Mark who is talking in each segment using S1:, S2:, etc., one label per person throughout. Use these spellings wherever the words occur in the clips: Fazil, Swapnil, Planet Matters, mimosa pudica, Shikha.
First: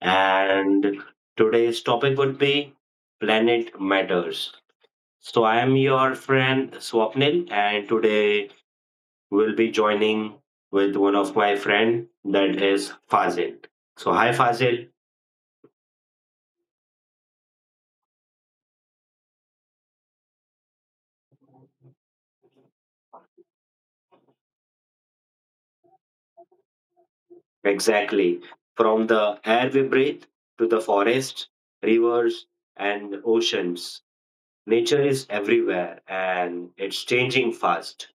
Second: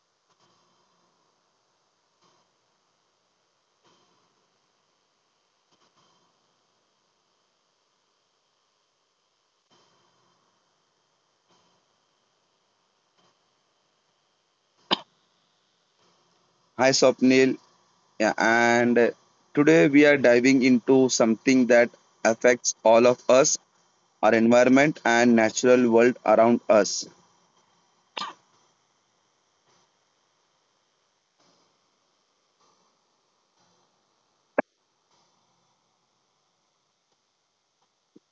S1: And today's topic would be Planet Matters. So, I am your friend Swapnil, and today we'll be joining with one of my friend that is Fazil. So, hi, Fazil.
S2: Hi Swapnil, Yeah, and today we are diving into something that affects all of us, our environment and natural world around us.
S1: Exactly. From the air we breathe to the forests, rivers, and oceans, nature is everywhere and it's changing fast.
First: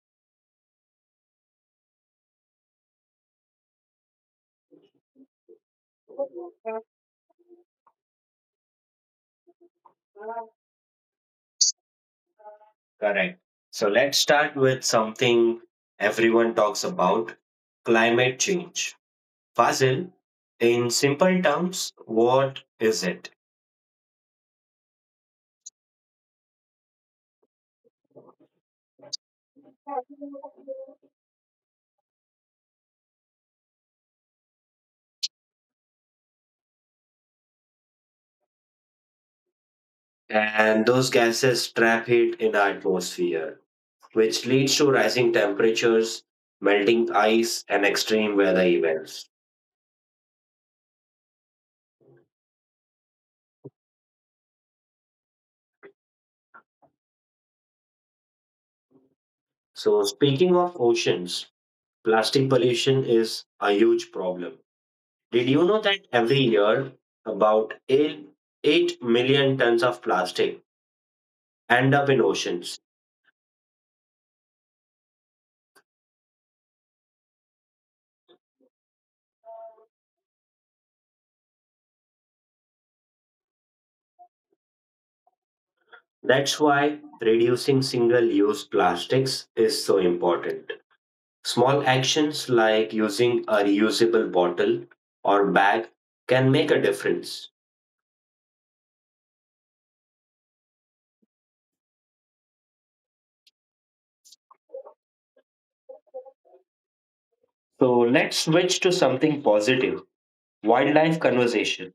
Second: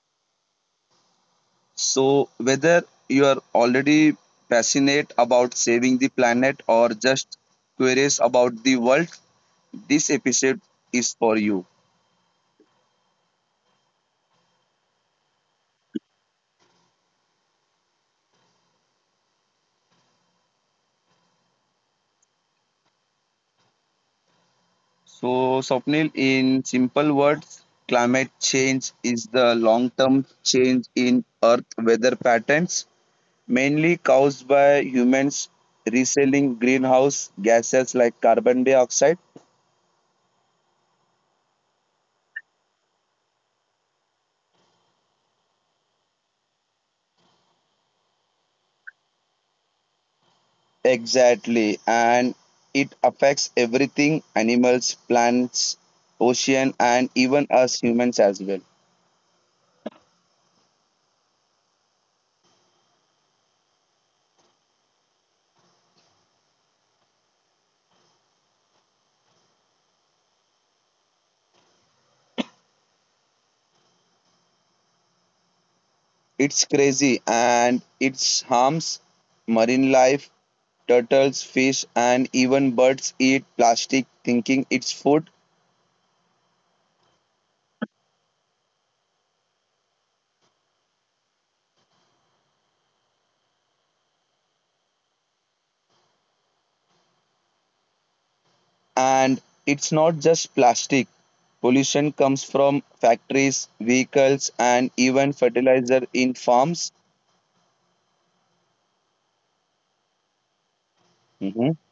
S2: So whether you are already passionate about saving the planet or just curious about the world, this episode is for you.
S1: Correct. So let's start with something everyone talks about climate change. Fazil, in simple terms, what is it?
S2: So Swapnil, in simple words, climate change is the long-term change in earth weather patterns mainly caused by humans reselling greenhouse gases like carbon dioxide.
S1: And those gases trap heat in the atmosphere, which leads to rising temperatures, melting ice, and extreme weather events.
S2: Exactly, and it affects everything animals, plants, ocean, and even us humans as well.
S1: So, speaking of oceans, plastic pollution is a huge problem. Did you know that every year about 8 million tons of plastic end up in oceans.
S2: It's crazy and it harms marine life. Turtles, fish, and even birds eat plastic, thinking it's food.
S1: That's why reducing single use plastics is so important. Small actions like using a reusable bottle or bag can make a difference.
S2: And it's not just plastic. Pollution comes from factories, vehicles, and even fertilizer in farms.
S1: So let's switch to something positive wildlife
S2: Mm-hmm.
S1: conversation.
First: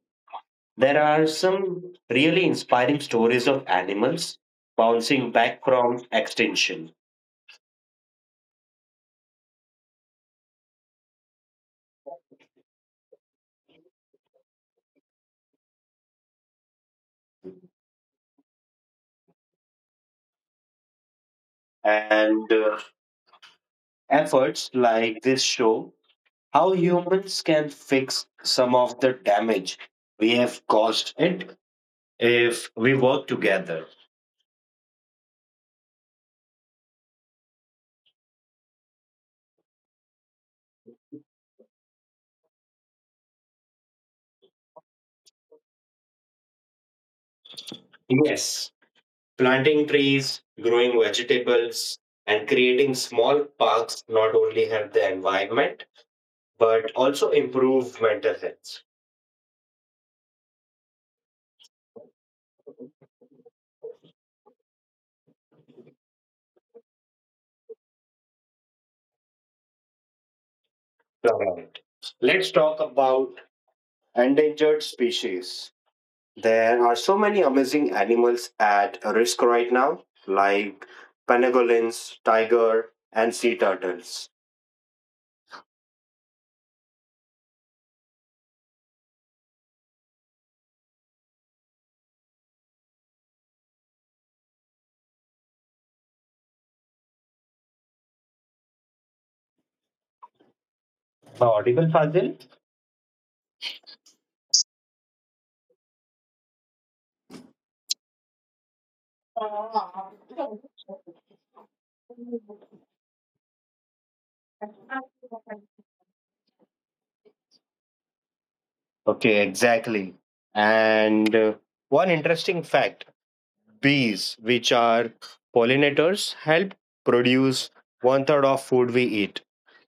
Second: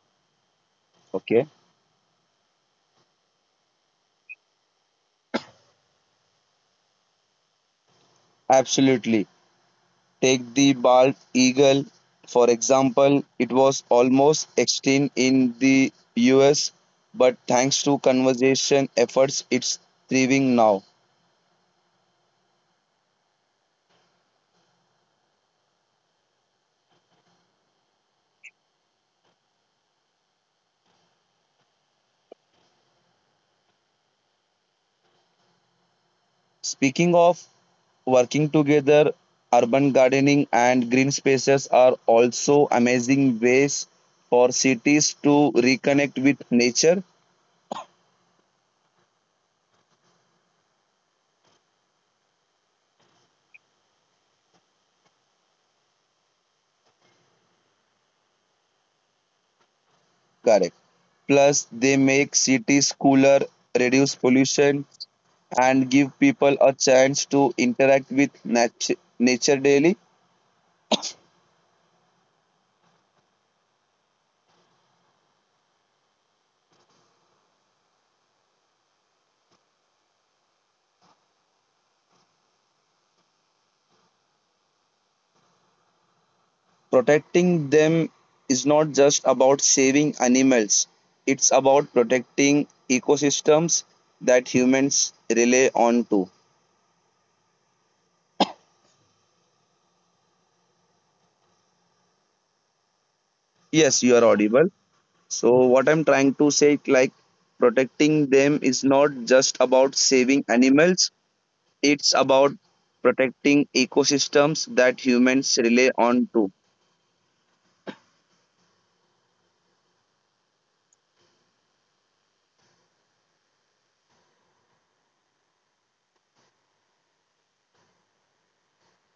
S1: There are
S2: Okay.
S1: some really inspiring stories of animals bouncing back from extinction.
S2: Absolutely. Take the bald eagle, for example, it was almost extinct in the US, but thanks to conservation efforts, it's thriving now.
S1: And Efforts like this show how humans can fix some of the damage we have caused it if we work together.
S2: Speaking of working together, urban gardening and green spaces are also amazing ways for cities to reconnect with nature.
S1: Yes, planting trees, growing vegetables, and creating small parks not only help the environment but also improve mental health.
S2: Correct. Plus, they make cities cooler, reduce pollution, and give people a chance to interact with nature daily.
S1: Correct. Let's talk about endangered species. There are so many amazing animals at risk right now, like pangolins, tiger, and sea turtles.
S2: Protecting them is not just about saving animals, it's about protecting ecosystems that humans rely on too.
S1: Am I audible, Fazil?
S2: Yes, you are audible. So what I'm trying to say, like, protecting them is not just about saving animals, it's about protecting ecosystems that humans rely on too.
S1: Okay, exactly. And One interesting fact bees, which are pollinators, help produce one third of food we eat.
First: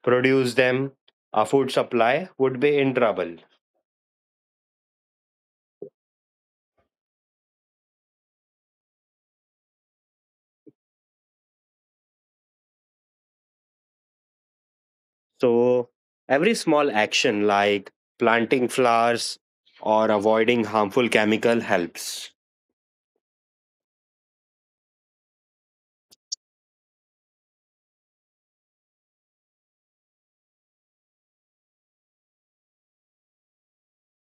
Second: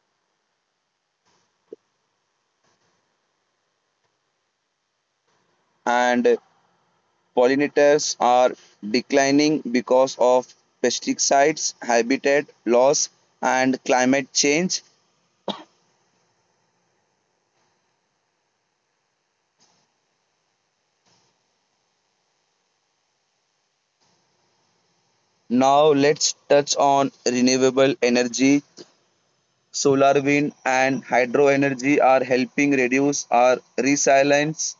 S1: Produce them, our food supply would be in trouble.
S2: And pollinators are declining because of pesticides, habitat loss, and climate change.
S1: So, every small action like planting flowers or avoiding harmful chemical helps.
S2: Now let's touch on renewable energy. Solar wind and hydro energy are helping reduce our resilience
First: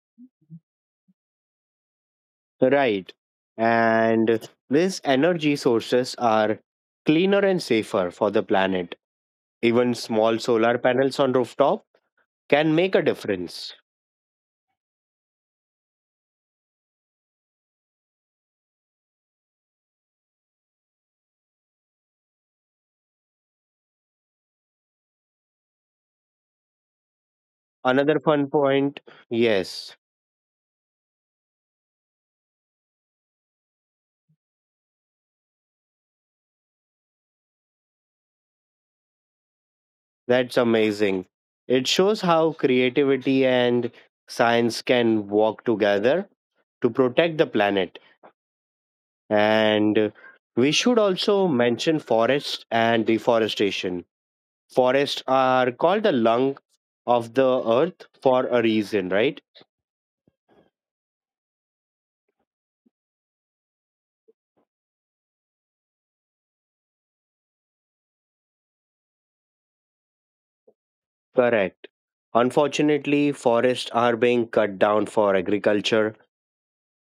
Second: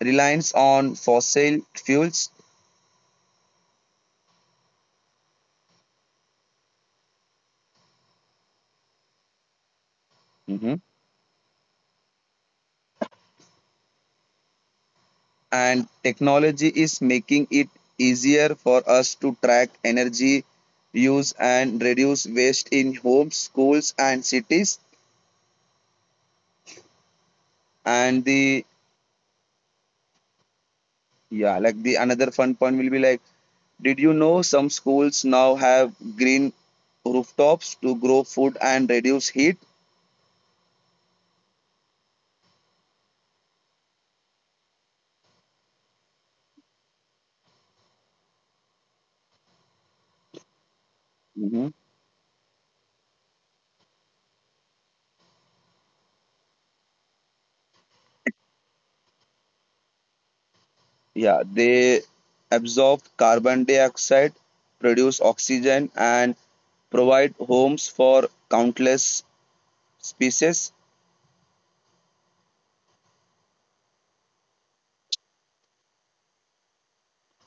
S2: reliance on fossil fuels.
S1: Right. And these energy sources are cleaner and safer for the planet. Even small
S2: Mhm.
S1: solar panels on rooftop can make a difference.
S2: And technology is making it easier for us to track energy use and reduce waste in homes, schools, and cities, and
S1: Another
S2: the
S1: fun point yes,
S2: yeah, like, the another fun point will be like, did you know some schools now have green rooftops to grow food and reduce heat?
S1: that's amazing. It shows how creativity and science can work together to protect the planet. And we should
S2: Mhm.
S1: also mention forests and deforestation. Forests are called the lung of the earth for a reason, right?
S2: Yeah, they absorb carbon dioxide, produce oxygen, and provide homes for countless species.
S1: Correct. Unfortunately, forests are being cut down for agriculture,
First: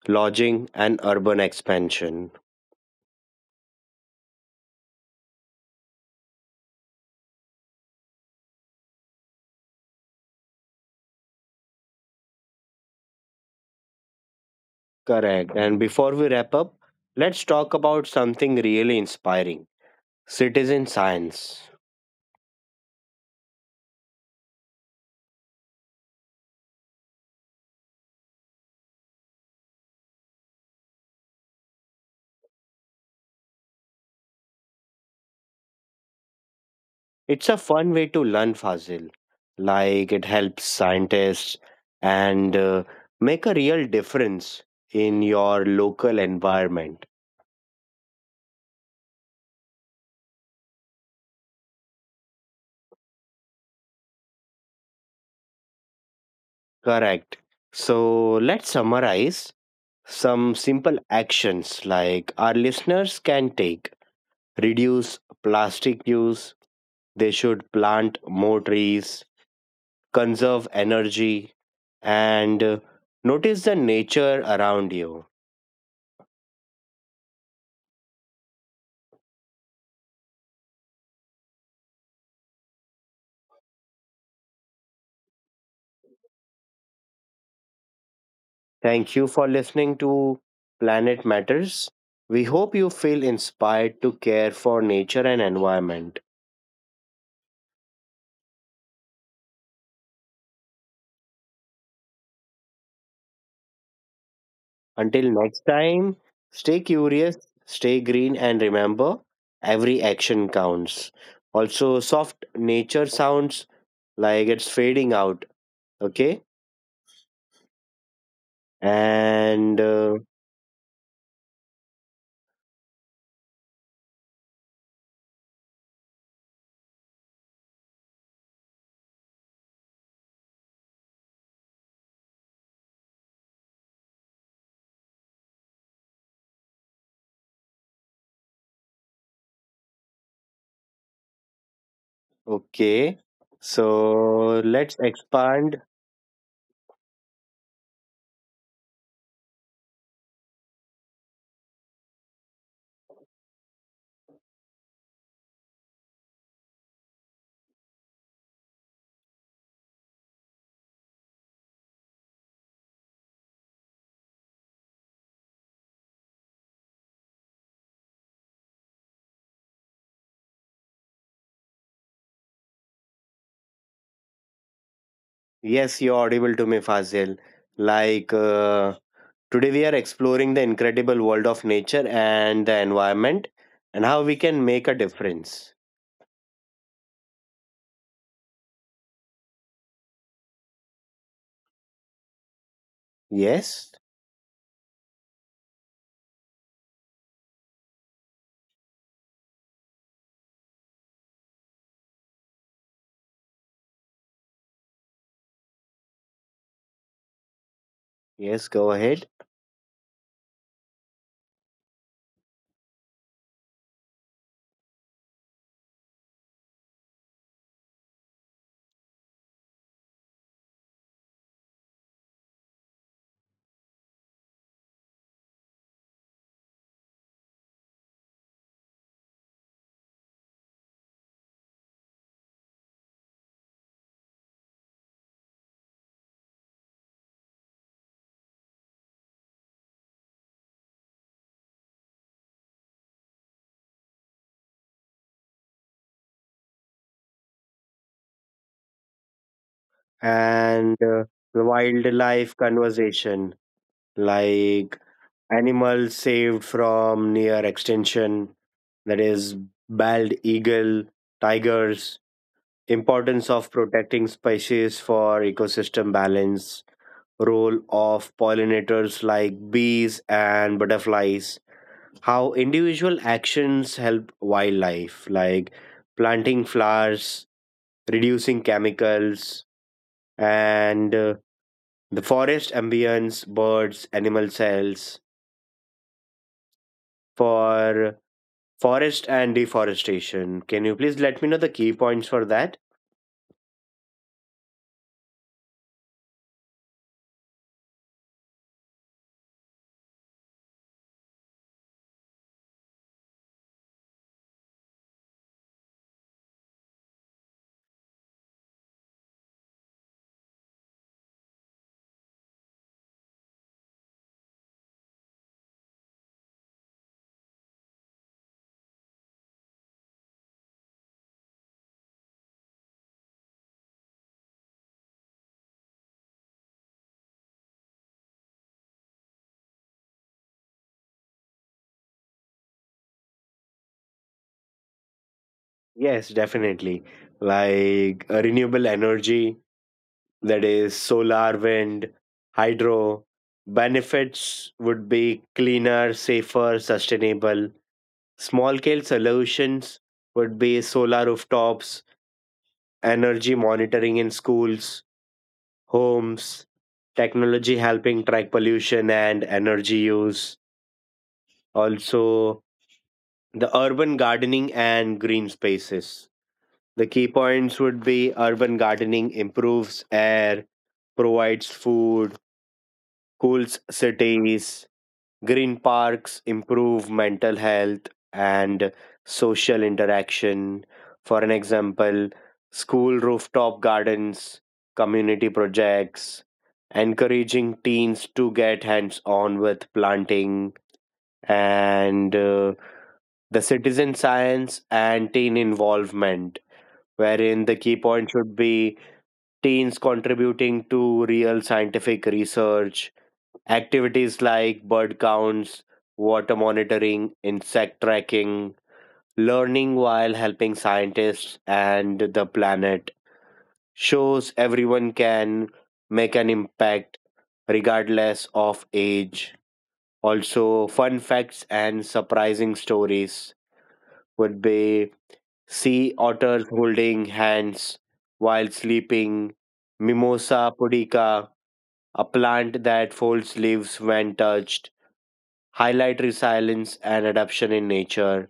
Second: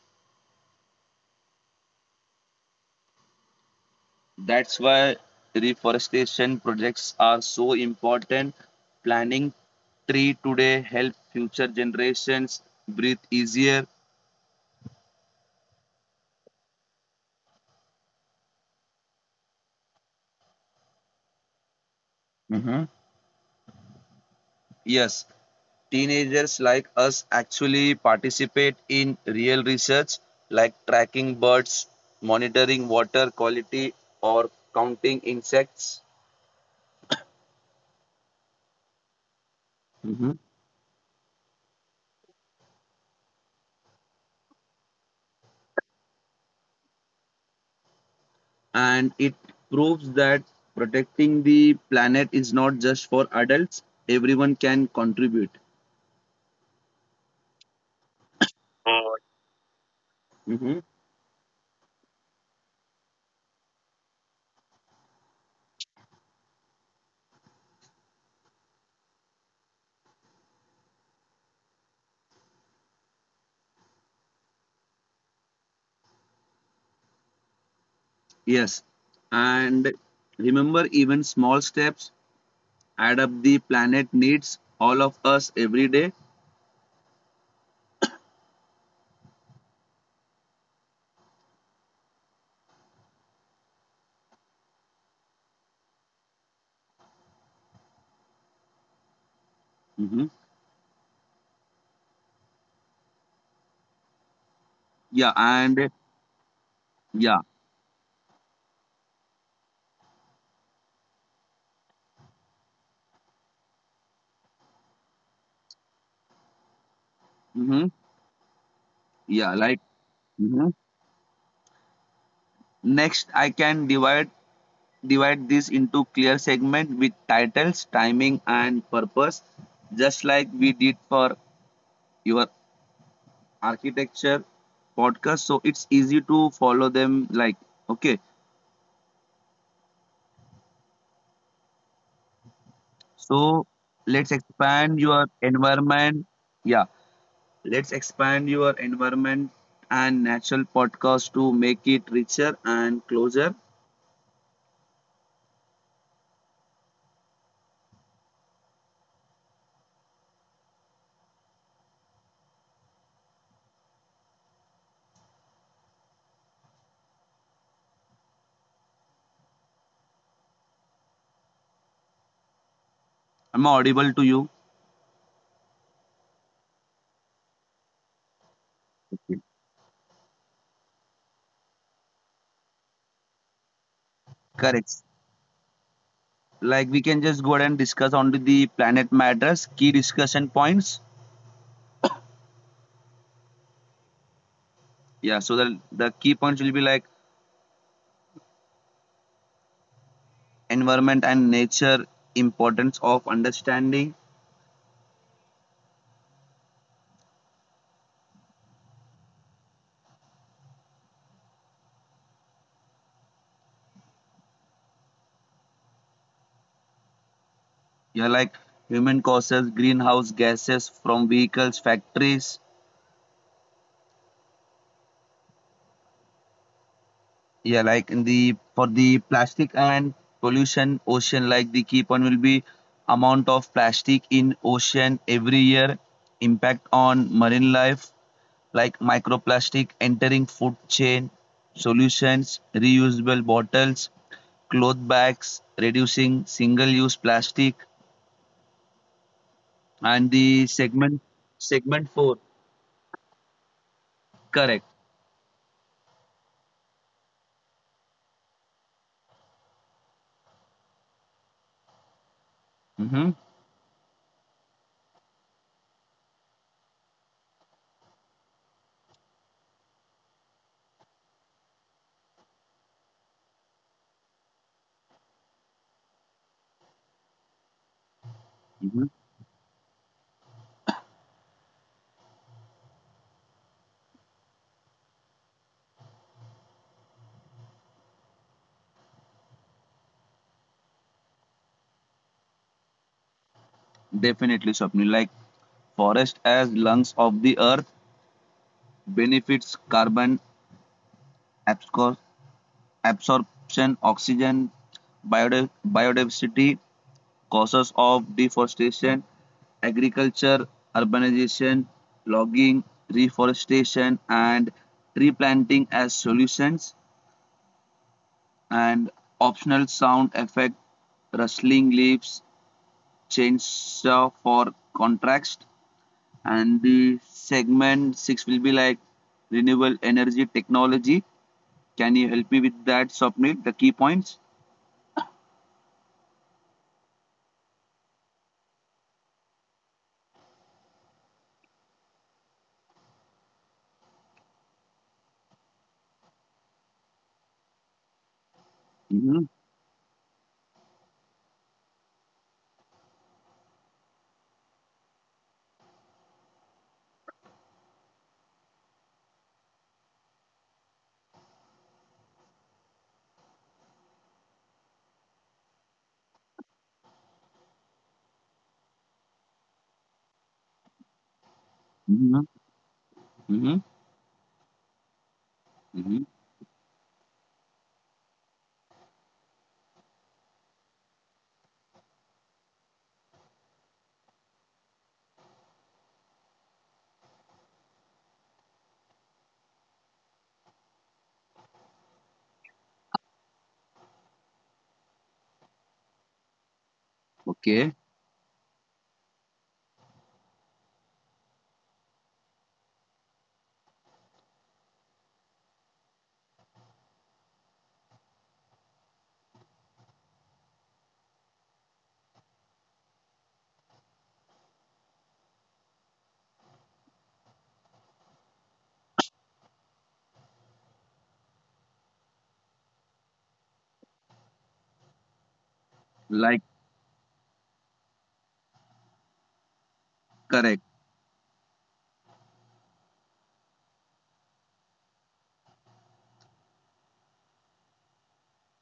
S1: lodging, and urban expansion.
S2: That's why reforestation projects are so important. Planting tree today help future generations breathe easier.
S1: Correct. And before we wrap up, let's talk about something really inspiring citizen science.
S2: hmm Yes, teenagers like us actually participate in real research like tracking birds, monitoring water quality, or counting insects.
S1: It's a fun way to learn Fazil. Like it helps
S2: Mhm.
S1: scientists and make a real difference in your local environment.
S2: And it proves that protecting the planet is not just for adults, everyone can contribute.
S1: Correct. So let's summarize some simple
S2: Mhm.
S1: actions like our listeners can take. Reduce plastic use. They should plant more trees, conserve energy, and notice the nature around you.
S2: Yes. And remember, even small steps add up, the planet needs all of us every day.
S1: Thank you for listening to Planet Matters. We hope you feel inspired to care for nature and environment.
S2: Mhm.
S1: Until next
S2: Yeah.
S1: time,
S2: And
S1: stay curious, stay
S2: yeah.
S1: green, and remember every action counts. Also, soft nature sounds like it's fading out. Okay.
S2: Mhm.
S1: And
S2: Yeah. Like. Mhm. Next, I can divide this into clear segment with titles, timing, and purpose, just like we did for your architecture podcast, so it's easy to follow them. Like, okay,
S1: okay.
S2: so
S1: So
S2: let's
S1: let's
S2: expand
S1: expand.
S2: your environment. Yeah, let's expand your environment and natural podcast to make it richer and closer. Am I audible to you?
S1: Yes, you're audible to me, Fazil. Like, uh, Today, we are exploring the incredible world of nature and the environment and how we can make a
S2: Correct.
S1: difference.
S2: Like, we can just go ahead and discuss only the Planet Matters key discussion points,
S1: Yes,
S2: yeah, so the key points will be like environment and nature, importance of understanding,
S1: yes, go ahead.
S2: yeah, like human causes greenhouse gases from vehicles, factories, yeah, like in the for the plastic and pollution ocean, like the key point will be amount of plastic in ocean every year, impact on marine life like microplastic entering food chain, solutions, reusable bottles, cloth bags, reducing single-use plastic, and the
S1: And
S2: segment
S1: the
S2: segment
S1: wildlife
S2: four.
S1: conversation, like
S2: Correct.
S1: animals saved from near extinction, that is, bald eagle, tigers, importance
S2: Mm-hmm.
S1: of protecting species for ecosystem balance, role of pollinators like bees and butterflies how individual actions help wildlife, like planting flowers, reducing
S2: Mm-hmm.
S1: chemicals, and the forest ambience, birds, animal cells for forest and deforestation. Can you please let me know the key points for that?
S2: Definitely, Swapnil. Like forest as lungs of the earth, benefits carbon abscor- absorption, oxygen, biodiversity, causes of deforestation, agriculture, urbanization, logging, reforestation, and tree planting as solutions, and optional sound effect, rustling leaves, chainsaw for contrast, and the segment six will be like renewable energy technology. Can you help me with that, Swapnil? The key points.
S1: Yes, definitely. Renewable energy, that is solar, wind, hydro. Benefits would be cleaner, safer, sustainable. Small scale
S2: Mm-hmm.
S1: solutions would be solar rooftops, energy monitoring in schools, homes, technology helping track pollution and energy use, also the urban gardening and green spaces. The key points would be urban gardening improves air, provides food,
S2: Mm-hmm.
S1: cools
S2: Mm-hmm.
S1: cities, green
S2: Mm-hmm.
S1: parks improve mental health and social interaction. For an example, school rooftop gardens, community projects, encouraging teens to get hands on with planting, and the citizen science and teen involvement, wherein the
S2: Okay.
S1: key point should be teens contributing to real scientific research. Activities like bird counts, water monitoring, insect tracking, learning while helping scientists and the planet shows everyone can make an impact regardless of age. Also, fun facts and surprising stories would be sea
S2: Like,
S1: otters holding hands while sleeping,
S2: correct.
S1: mimosa pudica, a plant that folds leaves when touched highlight resilience and adaptation in nature,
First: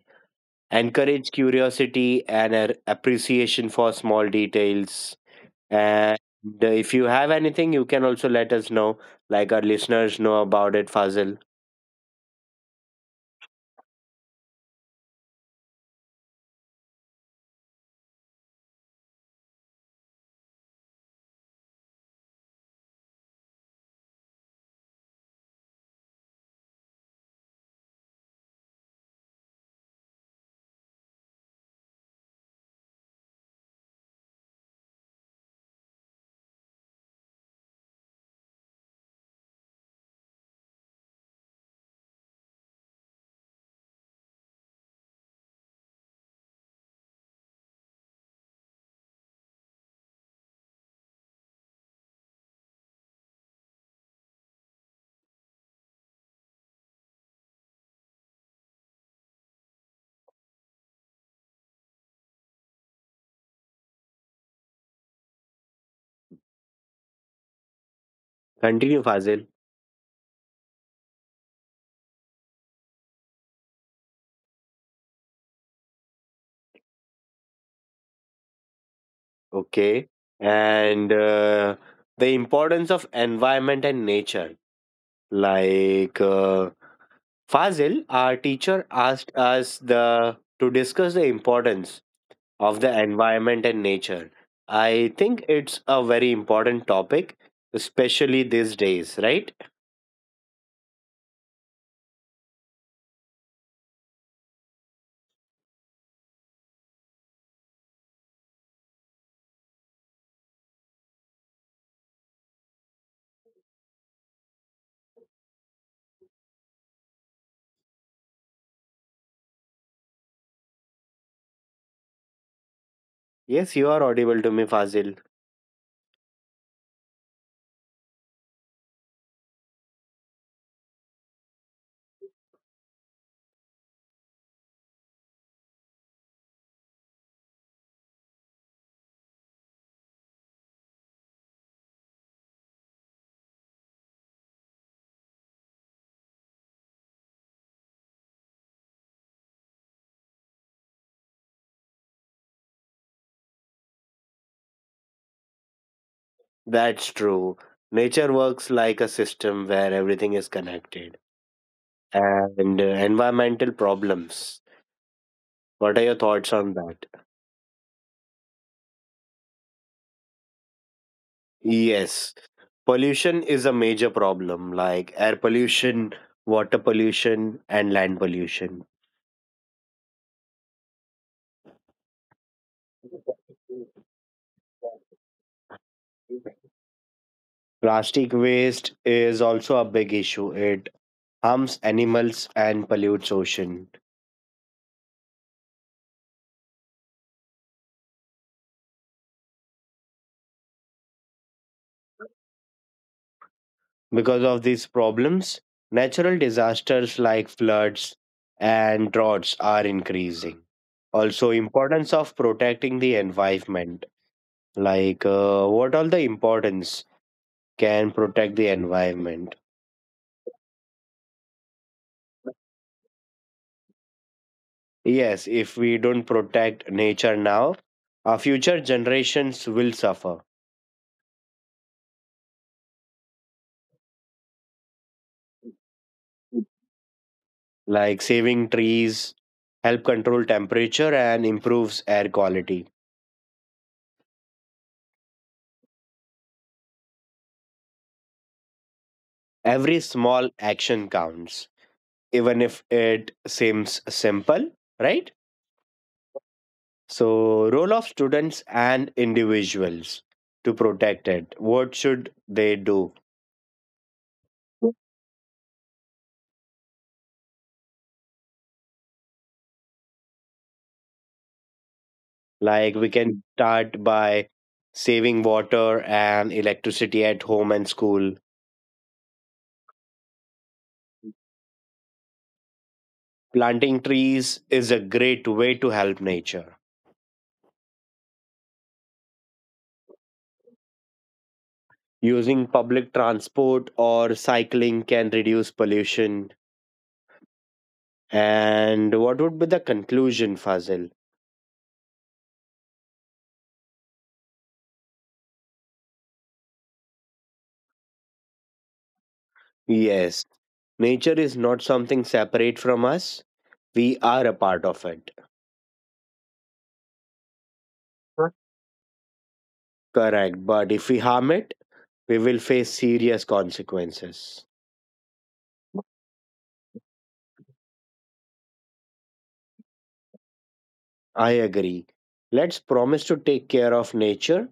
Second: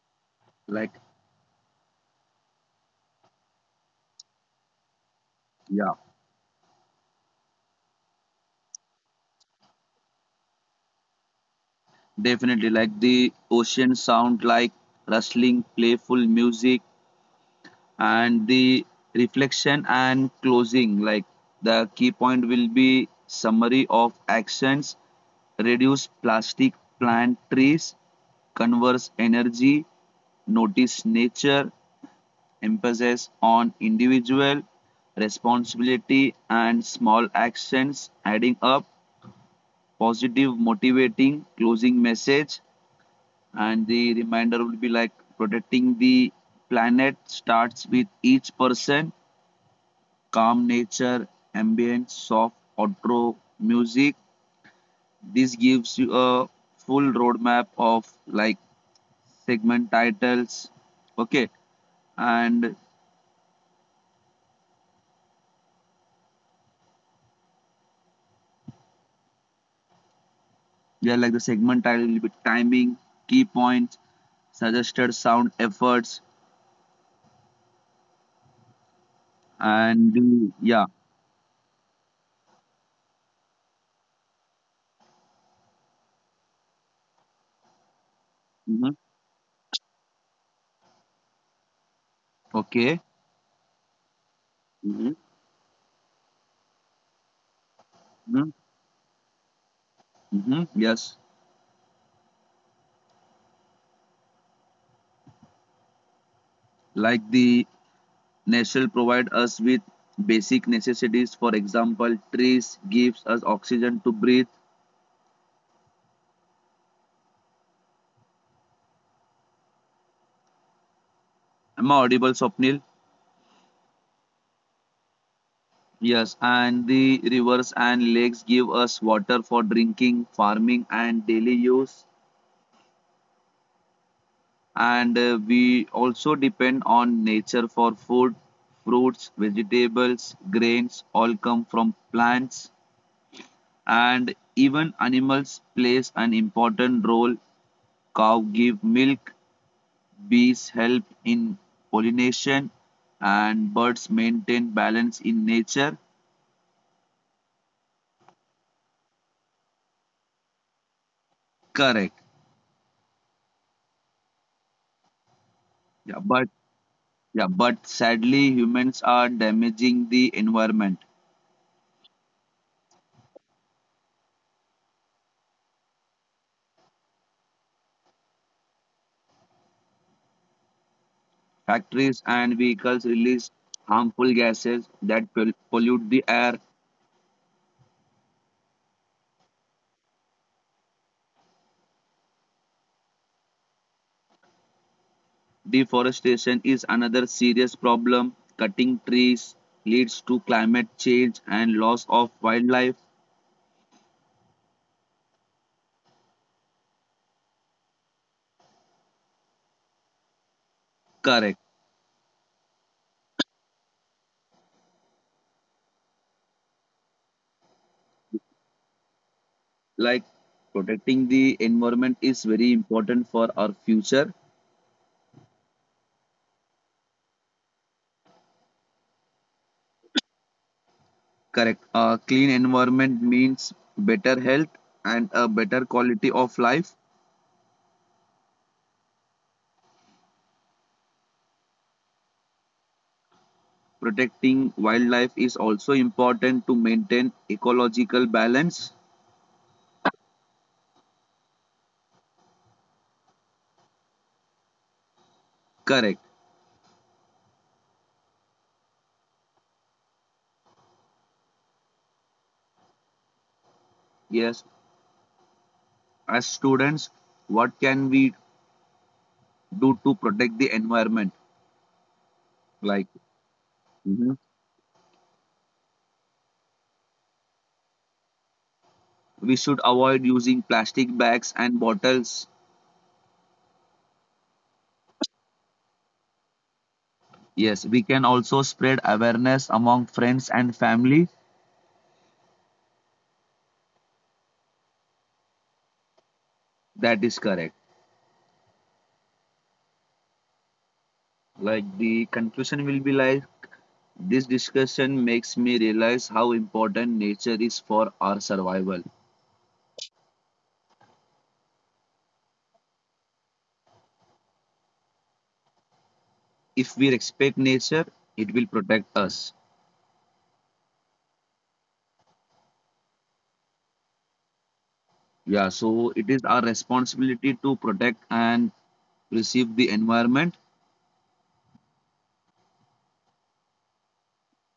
S2: Like,
S1: encourage curiosity and appreciation for small details.
S2: yeah.
S1: And if you have anything, you can also let us know, like our listeners know about it, Fazil.
S2: Definitely, like the ocean sound, like rustling, playful music, and the reflection and closing. Like, the key point will be summary of actions, reduce plastic, plant trees, converse energy, notice nature, emphasis on individual responsibility and small actions adding up, positive, motivating, closing message, and the reminder will be like protecting the planet starts with each person, calm nature ambient soft outro music, this gives you a full roadmap of like segment titles, okay, and
S1: Continue, Fazil.
S2: yeah, like the segment title will be timing, key points, suggested sound efforts, and
S1: Okay.
S2: the yeah.
S1: And the importance of environment and nature. Like uh, Fazil, our teacher
S2: Mhm.
S1: asked us the to discuss the importance of the
S2: Okay.
S1: environment and nature.
S2: Hmm.
S1: I think it's a very important topic, especially these days, right?
S2: Hmm, yes, like, the nature provides us with basic necessities. For example, trees gives us oxygen to breathe. Am I audible, Swapnil?
S1: Yes, you are audible to me, Fazil.
S2: Yes, and the rivers and lakes give us water for drinking, farming, and daily use. And We also depend on nature for food, fruits, vegetables, grains, all come from plants. And even animals plays an important role. Cow give milk, bees help in pollination and birds maintain balance in nature.
S1: That's true. Nature works like a system where everything is connected.
S2: Correct.
S1: And Environmental problems. What are
S2: Yeah,
S1: your
S2: but
S1: thoughts on that?
S2: yeah, but sadly humans are damaging the environment.
S1: Yes, pollution is a major problem, like air pollution, water pollution, and land pollution.
S2: Factories and vehicles release harmful gases that pollute the air.
S1: Plastic waste is also a big issue. It harms animals and pollutes ocean.
S2: Deforestation is another serious problem. Cutting trees leads to climate change and loss of wildlife.
S1: Because of these problems, natural disasters like floods and droughts are increasing. Also,
S2: Correct.
S1: importance of protecting the environment. What all the importance can protect the environment?
S2: Like, protecting the environment is very important for our future.
S1: Yes, if we don't protect nature now, our future generations will suffer.
S2: Correct. A clean environment means better health and a better quality of life.
S1: Like saving trees help control temperature and improves air quality.
S2: Protecting wildlife is also important to maintain ecological balance.
S1: Every small action counts, even if it seems simple, right?
S2: Correct.
S1: So, role of students and individuals to protect it. What should they do?
S2: Yes. As students, what can we do to protect the environment?
S1: Like
S2: Like,
S1: we can start
S2: mhm,
S1: by saving water and electricity at home and school.
S2: we should avoid using plastic bags and bottles.
S1: Planting trees is a great way to help nature.
S2: Yes. We can also spread awareness among friends and family.
S1: Using public transport or cycling can reduce pollution.
S2: That is correct.
S1: And what would be the conclusion, Fazil?
S2: Like, the conclusion will be like, this discussion makes me realize how important nature is for our survival.
S1: Yes, nature is not something separate from us. We are a part of it.
S2: If we respect nature, it
S1: Huh?
S2: will protect us.
S1: Correct. But if we harm it, we will face serious consequences.
S2: Yeah, so it is our responsibility to protect and preserve the environment.
S1: I agree. Let's promise to take care of nature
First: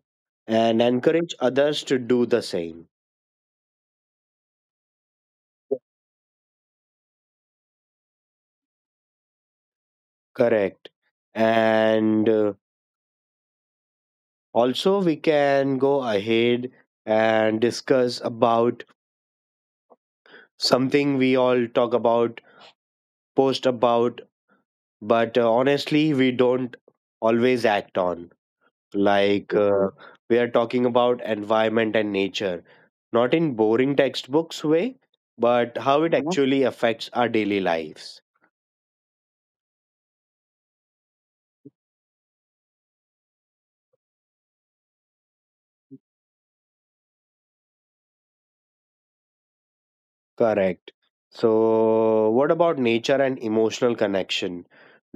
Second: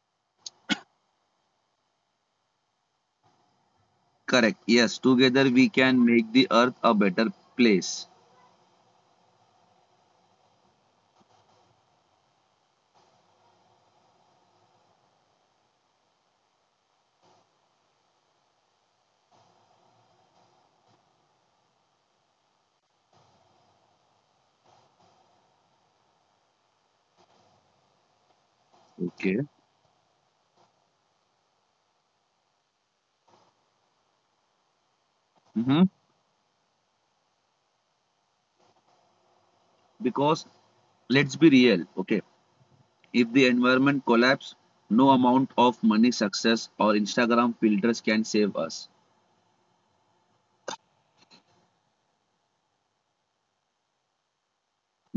S1: and encourage others to do the same.
S2: Correct. Yes, together we can make the earth a better place.
S1: Correct. And Also we can go ahead and discuss about something we all talk about post about but honestly we don't always act on
S2: Okay.
S1: like uh, we are talking about environment and nature not in boring textbooks way but
S2: Mm-hmm.
S1: how it actually affects our daily lives.
S2: Because let's be real. Okay. If the environment collapse, no amount of money, success, or Instagram filters can save us.
S1: Correct. So, what about nature and emotional connection?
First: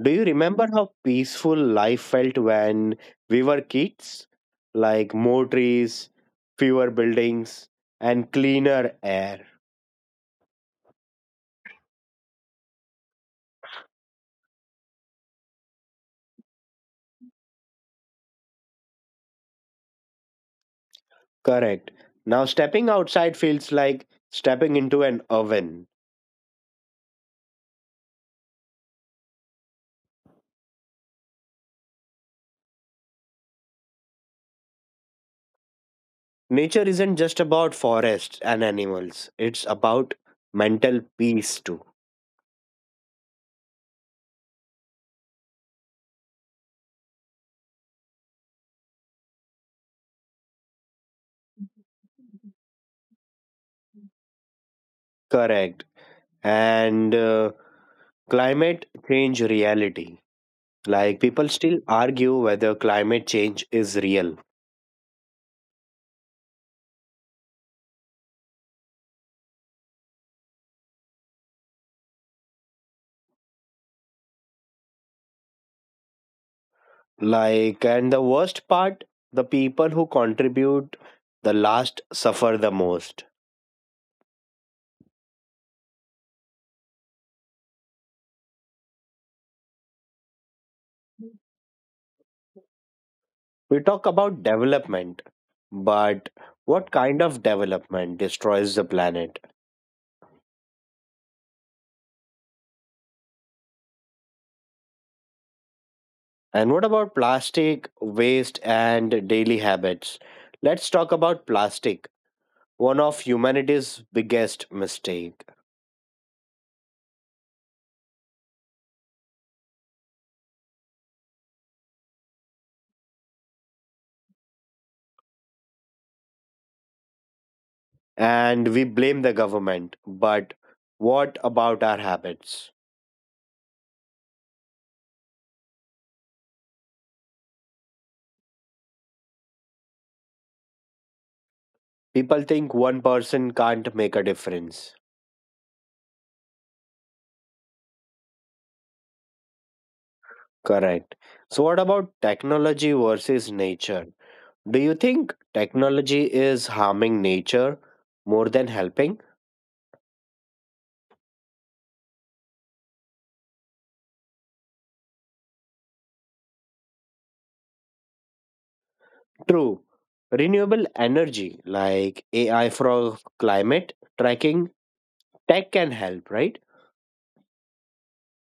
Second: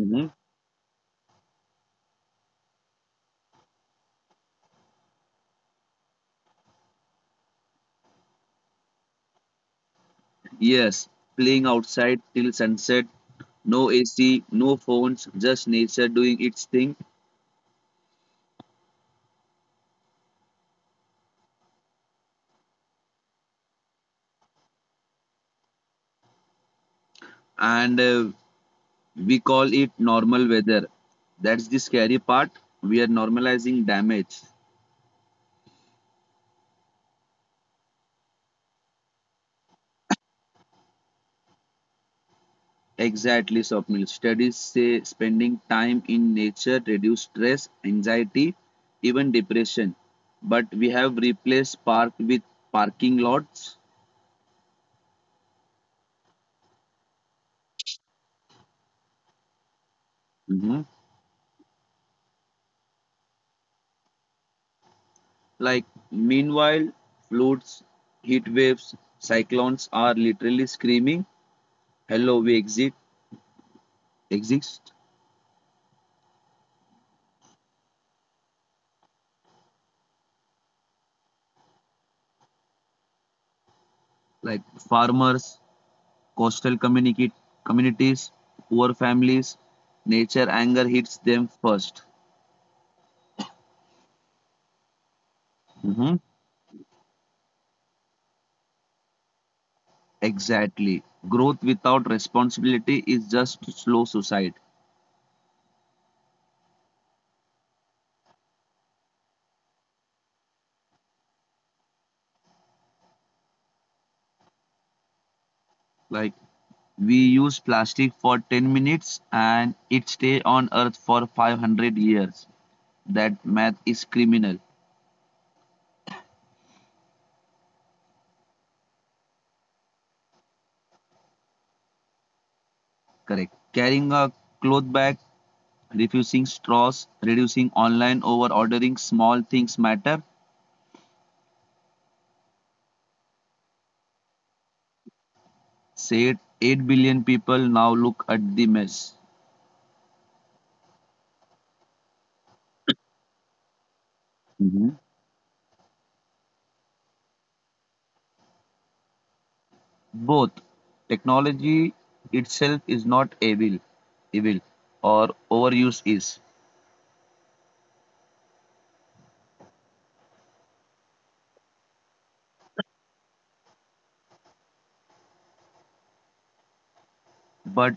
S1: Do you remember how peaceful life felt when we were kids? Like more trees, fewer buildings, and cleaner air.
S2: Yes, playing outside till sunset, no AC, no phones, just nature doing its thing,
S1: Correct. Now, stepping outside feels like stepping into an oven.
S2: and we call it normal weather. That's the scary part. We are normalizing damage.
S1: Nature isn't just about forests and animals, it's about mental peace too.
S2: Exactly, Swapnil. Studies say spending time in nature reduce stress, anxiety, even depression. But we have replaced park with parking lots.
S1: Correct. And Climate change reality. Like people still argue whether climate change is real.
S2: Like, meanwhile, floods, heat waves, cyclones are literally screaming, hello, we exist.
S1: Like and the worst part, the people who contribute the last suffer the most.
S2: Like, farmers, coastal communicate, communities, poor families, nature anger hits them 1st.
S1: We talk about development, but
S2: Mhm.
S1: what kind of development destroys the planet?
S2: Exactly. Growth without responsibility is just slow suicide.
S1: And what about plastic waste and daily habits? Let's talk about plastic, one of humanity's biggest mistake.
S2: Like, we use plastic for 10 minutes and it stay on earth for 500 years. That math is criminal.
S1: And we blame the government, but what about our habits?
S2: Correct. Carrying a cloth bag, refusing straws, reducing online over ordering, small things matter.
S1: People think one person can't make a difference.
S2: Said 8 billion people now look at the mess.
S1: Correct. So, what about technology versus nature? Do you think
S2: Mhm.
S1: technology is harming nature more than helping?
S2: Both, technology itself is not evil or overuse is,
S1: True. Renewable energy like AI for climate tracking, tech can help, right?
S2: but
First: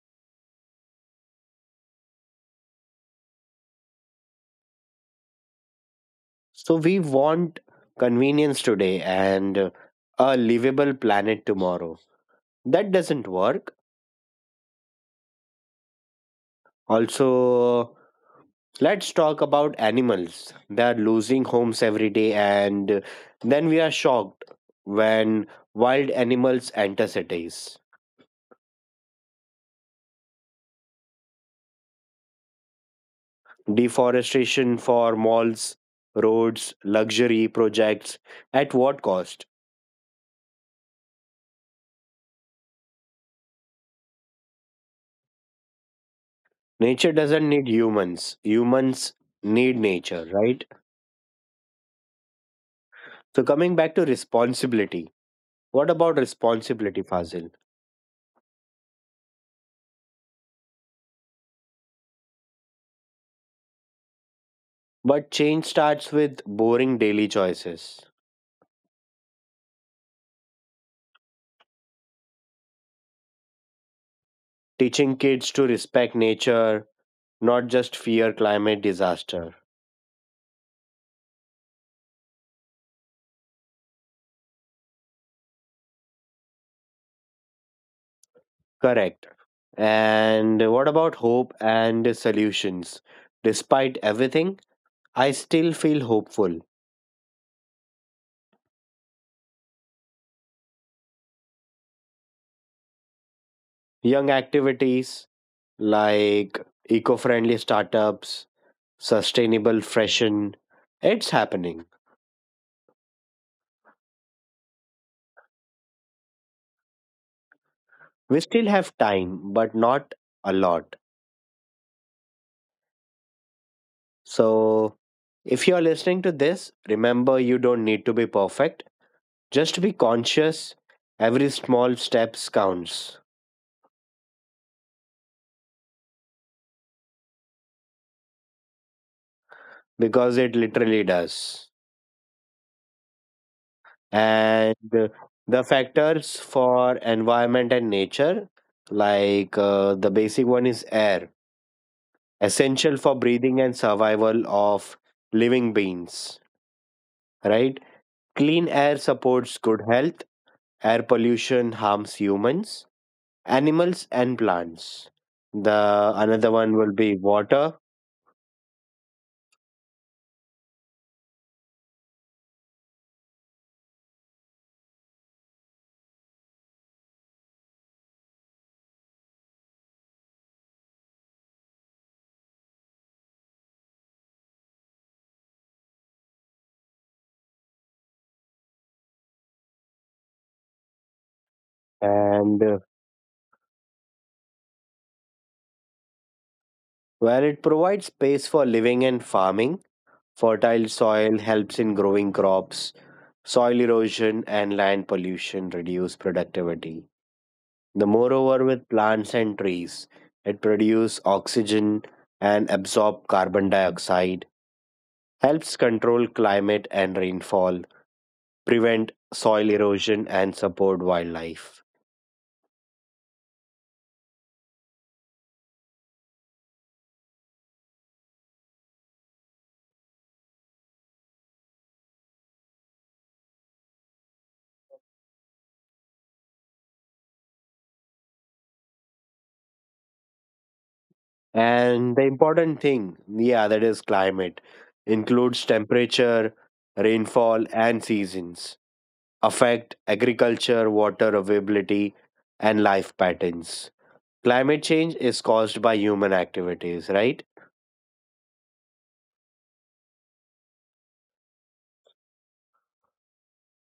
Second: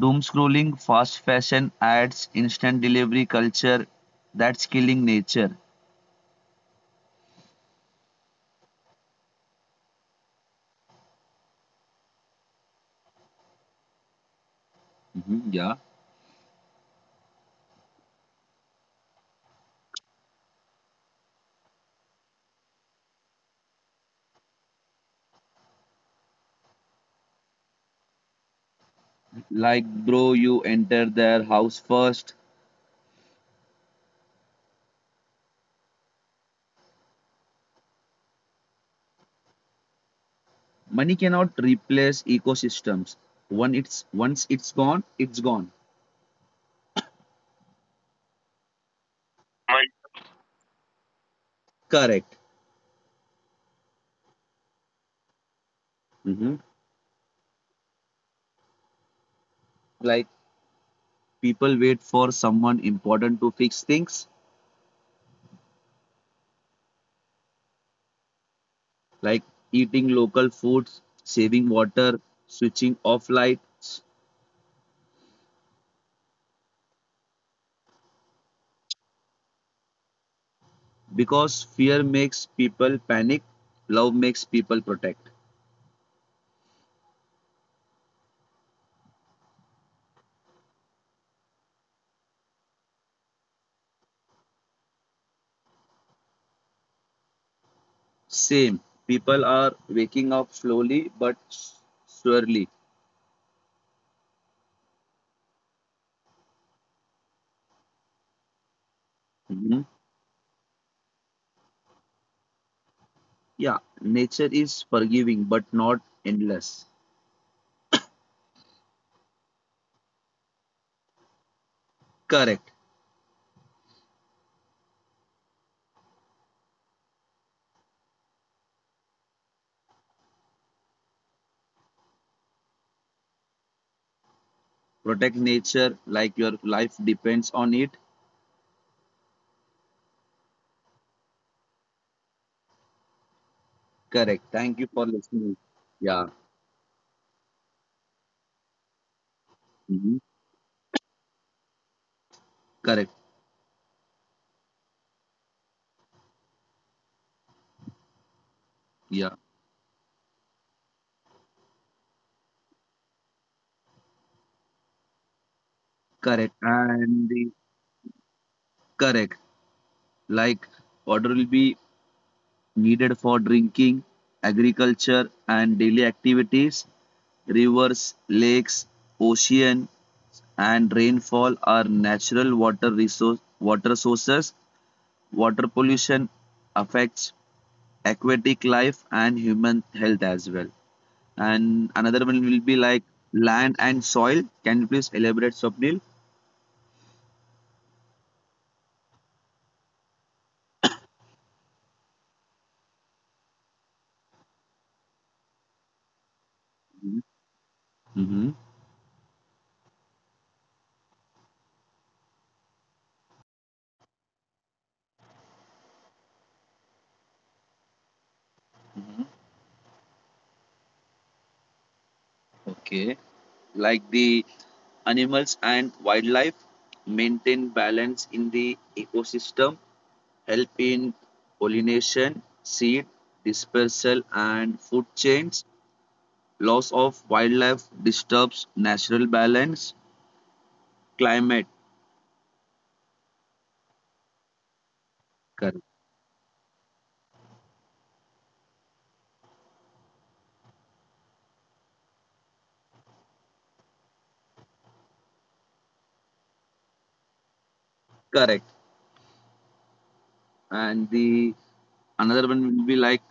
S2: doom scrolling, fast fashion ads, instant delivery culture, that's killing nature.
S1: So, we want convenience today and a livable planet tomorrow. That doesn't work.
S2: Mhm. Yeah.
S1: Also, let's talk about animals. They are losing homes every day, and then we are shocked when wild animals enter cities.
S2: Like bro, you enter their house first.
S1: Deforestation for malls, roads, luxury projects. At what cost?
S2: Money cannot replace ecosystems. One it's once it's gone, it's gone.
S1: Nature doesn't need humans, humans need
S2: Money.
S1: nature, right?
S2: Correct.
S1: So, coming back to responsibility. What about
S2: hmm
S1: responsibility, Fazil?
S2: Like, people wait for someone important to fix things,
S1: But change starts with boring daily choices.
S2: like eating local foods, saving water, switching off lights,
S1: Teaching kids to respect nature, not just fear climate disaster.
S2: because fear makes people panic, love makes people protect.
S1: Correct. And what about hope and solutions? Despite everything, I still feel hopeful.
S2: Same. People are waking up slowly but surely.
S1: Young activities like eco friendly startups, sustainable
S2: Mhm.
S1: fashion, it's happening.
S2: Yeah, nature is forgiving but not endless.
S1: We still have time, but not a lot.
S2: Correct.
S1: So, if you are listening to this, remember you don't need to be perfect. Just to be conscious, every small steps counts
S2: Protect nature like your life depends on it.
S1: because it literally does.
S2: Correct,
S1: And
S2: thank you for listening.
S1: the
S2: Yeah.
S1: factors for environment and nature, the
S2: Mhm.
S1: basic one is air, essential
S2: Correct.
S1: for breathing and survival of living beings, right? Clean air
S2: Yeah,
S1: supports good health, air pollution harms humans, animals, and plants. The another
S2: correct.
S1: one will be
S2: And the
S1: water
S2: correct. Like, water will be needed for drinking, agriculture, and daily activities, rivers, lakes, ocean, and rainfall are natural water sources, water pollution affects aquatic life and human health as well. And another one
S1: and
S2: will be like land and soil. Can you please elaborate, Swapnil?
S1: where it provides space for living and farming. Fertile soil helps in growing crops, soil erosion and land pollution reduce productivity. The moreover
S2: Mm-hmm.
S1: with plants and trees, it produces oxygen and absorb carbon dioxide, helps control climate and rainfall, prevent soil
S2: Hmm.
S1: erosion and support wildlife.
S2: Okay. Like, the animals and wildlife maintain balance in the ecosystem, help in pollination, seed dispersal, and food chains. Loss of wildlife disturbs natural balance,
S1: And
S2: climate.
S1: the important thing, yeah, that is climate includes
S2: Correct.
S1: temperature, rainfall and seasons. Affect agriculture, water availability, and life patterns. Climate change is caused by human activities, right?
S2: Correct. And the Another one will be like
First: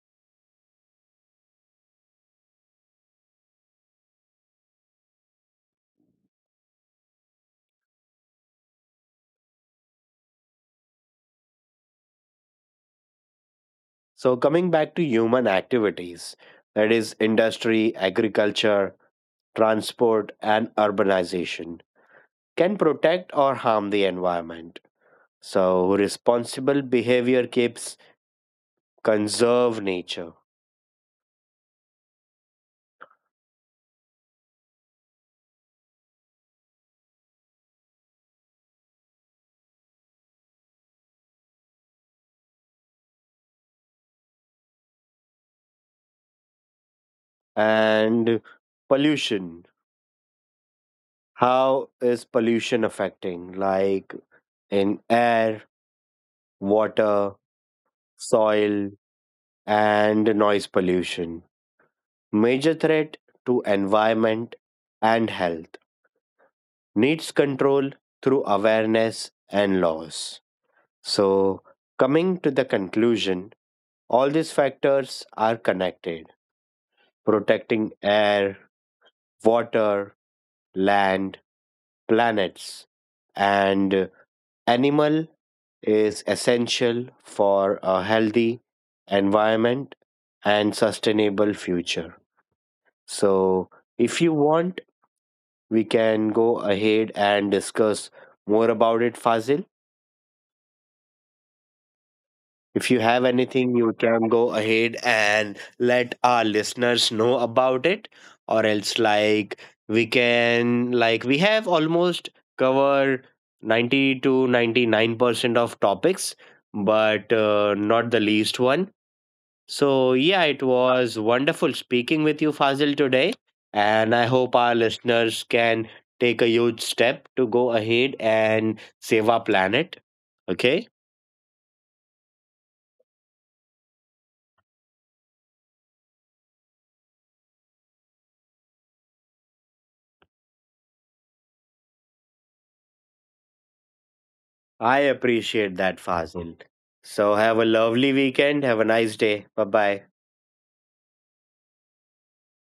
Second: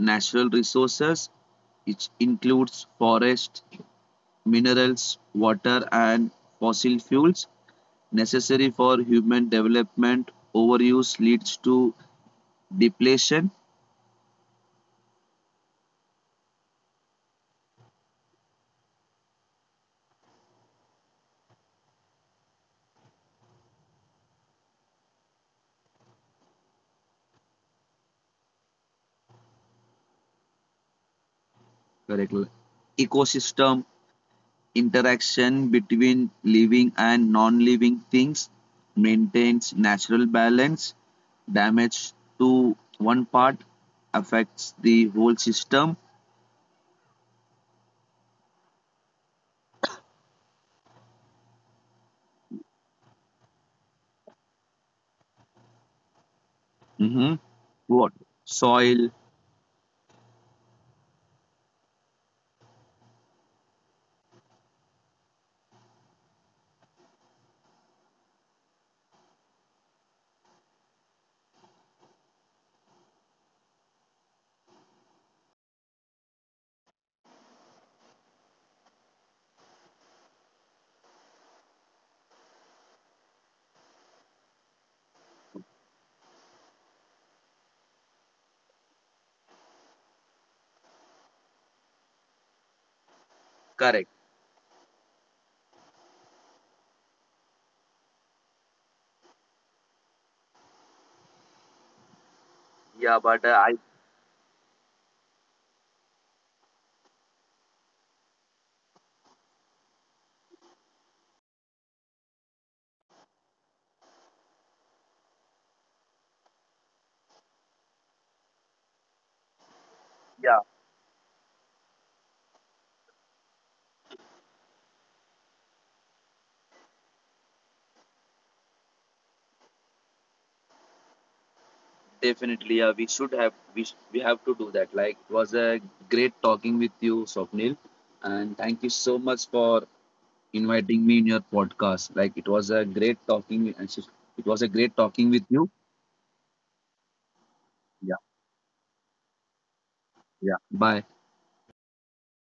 S2: natural resources, which includes forest, minerals, water, and fossil fuels necessary for human development. Overuse leads to depletion.
S1: So, coming back to human activities, that is, industry, agriculture, transport, and urbanization, can protect or harm the environment. So, responsible behavior keeps conserve nature
S2: Correct. Ecosystem interaction between living and non-living things maintains natural balance. Damage to one part affects the whole system.
S1: and pollution. How is pollution affecting? Like in air, water,
S2: Mm-hmm. What?
S1: soil,
S2: Soil.
S1: and noise pollution. Major threat to environment and health. Needs control through awareness and laws. So, coming to the conclusion, all these factors are connected. Protecting air, water, land, planets, and animal is essential for a healthy environment and sustainable future. So,
S2: Correct.
S1: if you want, we can go ahead and discuss more about it, Fazil. If you
S2: Yeah,
S1: have
S2: but
S1: anything,
S2: I
S1: you can go ahead and let our listeners know about it, or else, like, we can, like, we have almost covered 90 to 99% of topics, but not the least one. So, yeah, it was
S2: yeah,
S1: wonderful speaking with you, Fazil, today. And I hope our listeners can take a huge step to go ahead and save our planet. Okay.
S2: definitely, yeah, we should have we have to do that. Like, it was a great talking with you, Swapnil, and thank you so much for inviting me in your podcast. Like, it was a great talking. And
S1: I
S2: it was a
S1: appreciate that,
S2: great talking with
S1: Fazil.
S2: you.
S1: So, have a lovely weekend. Have a nice
S2: Yeah,
S1: day. Bye bye.
S2: yeah. Bye.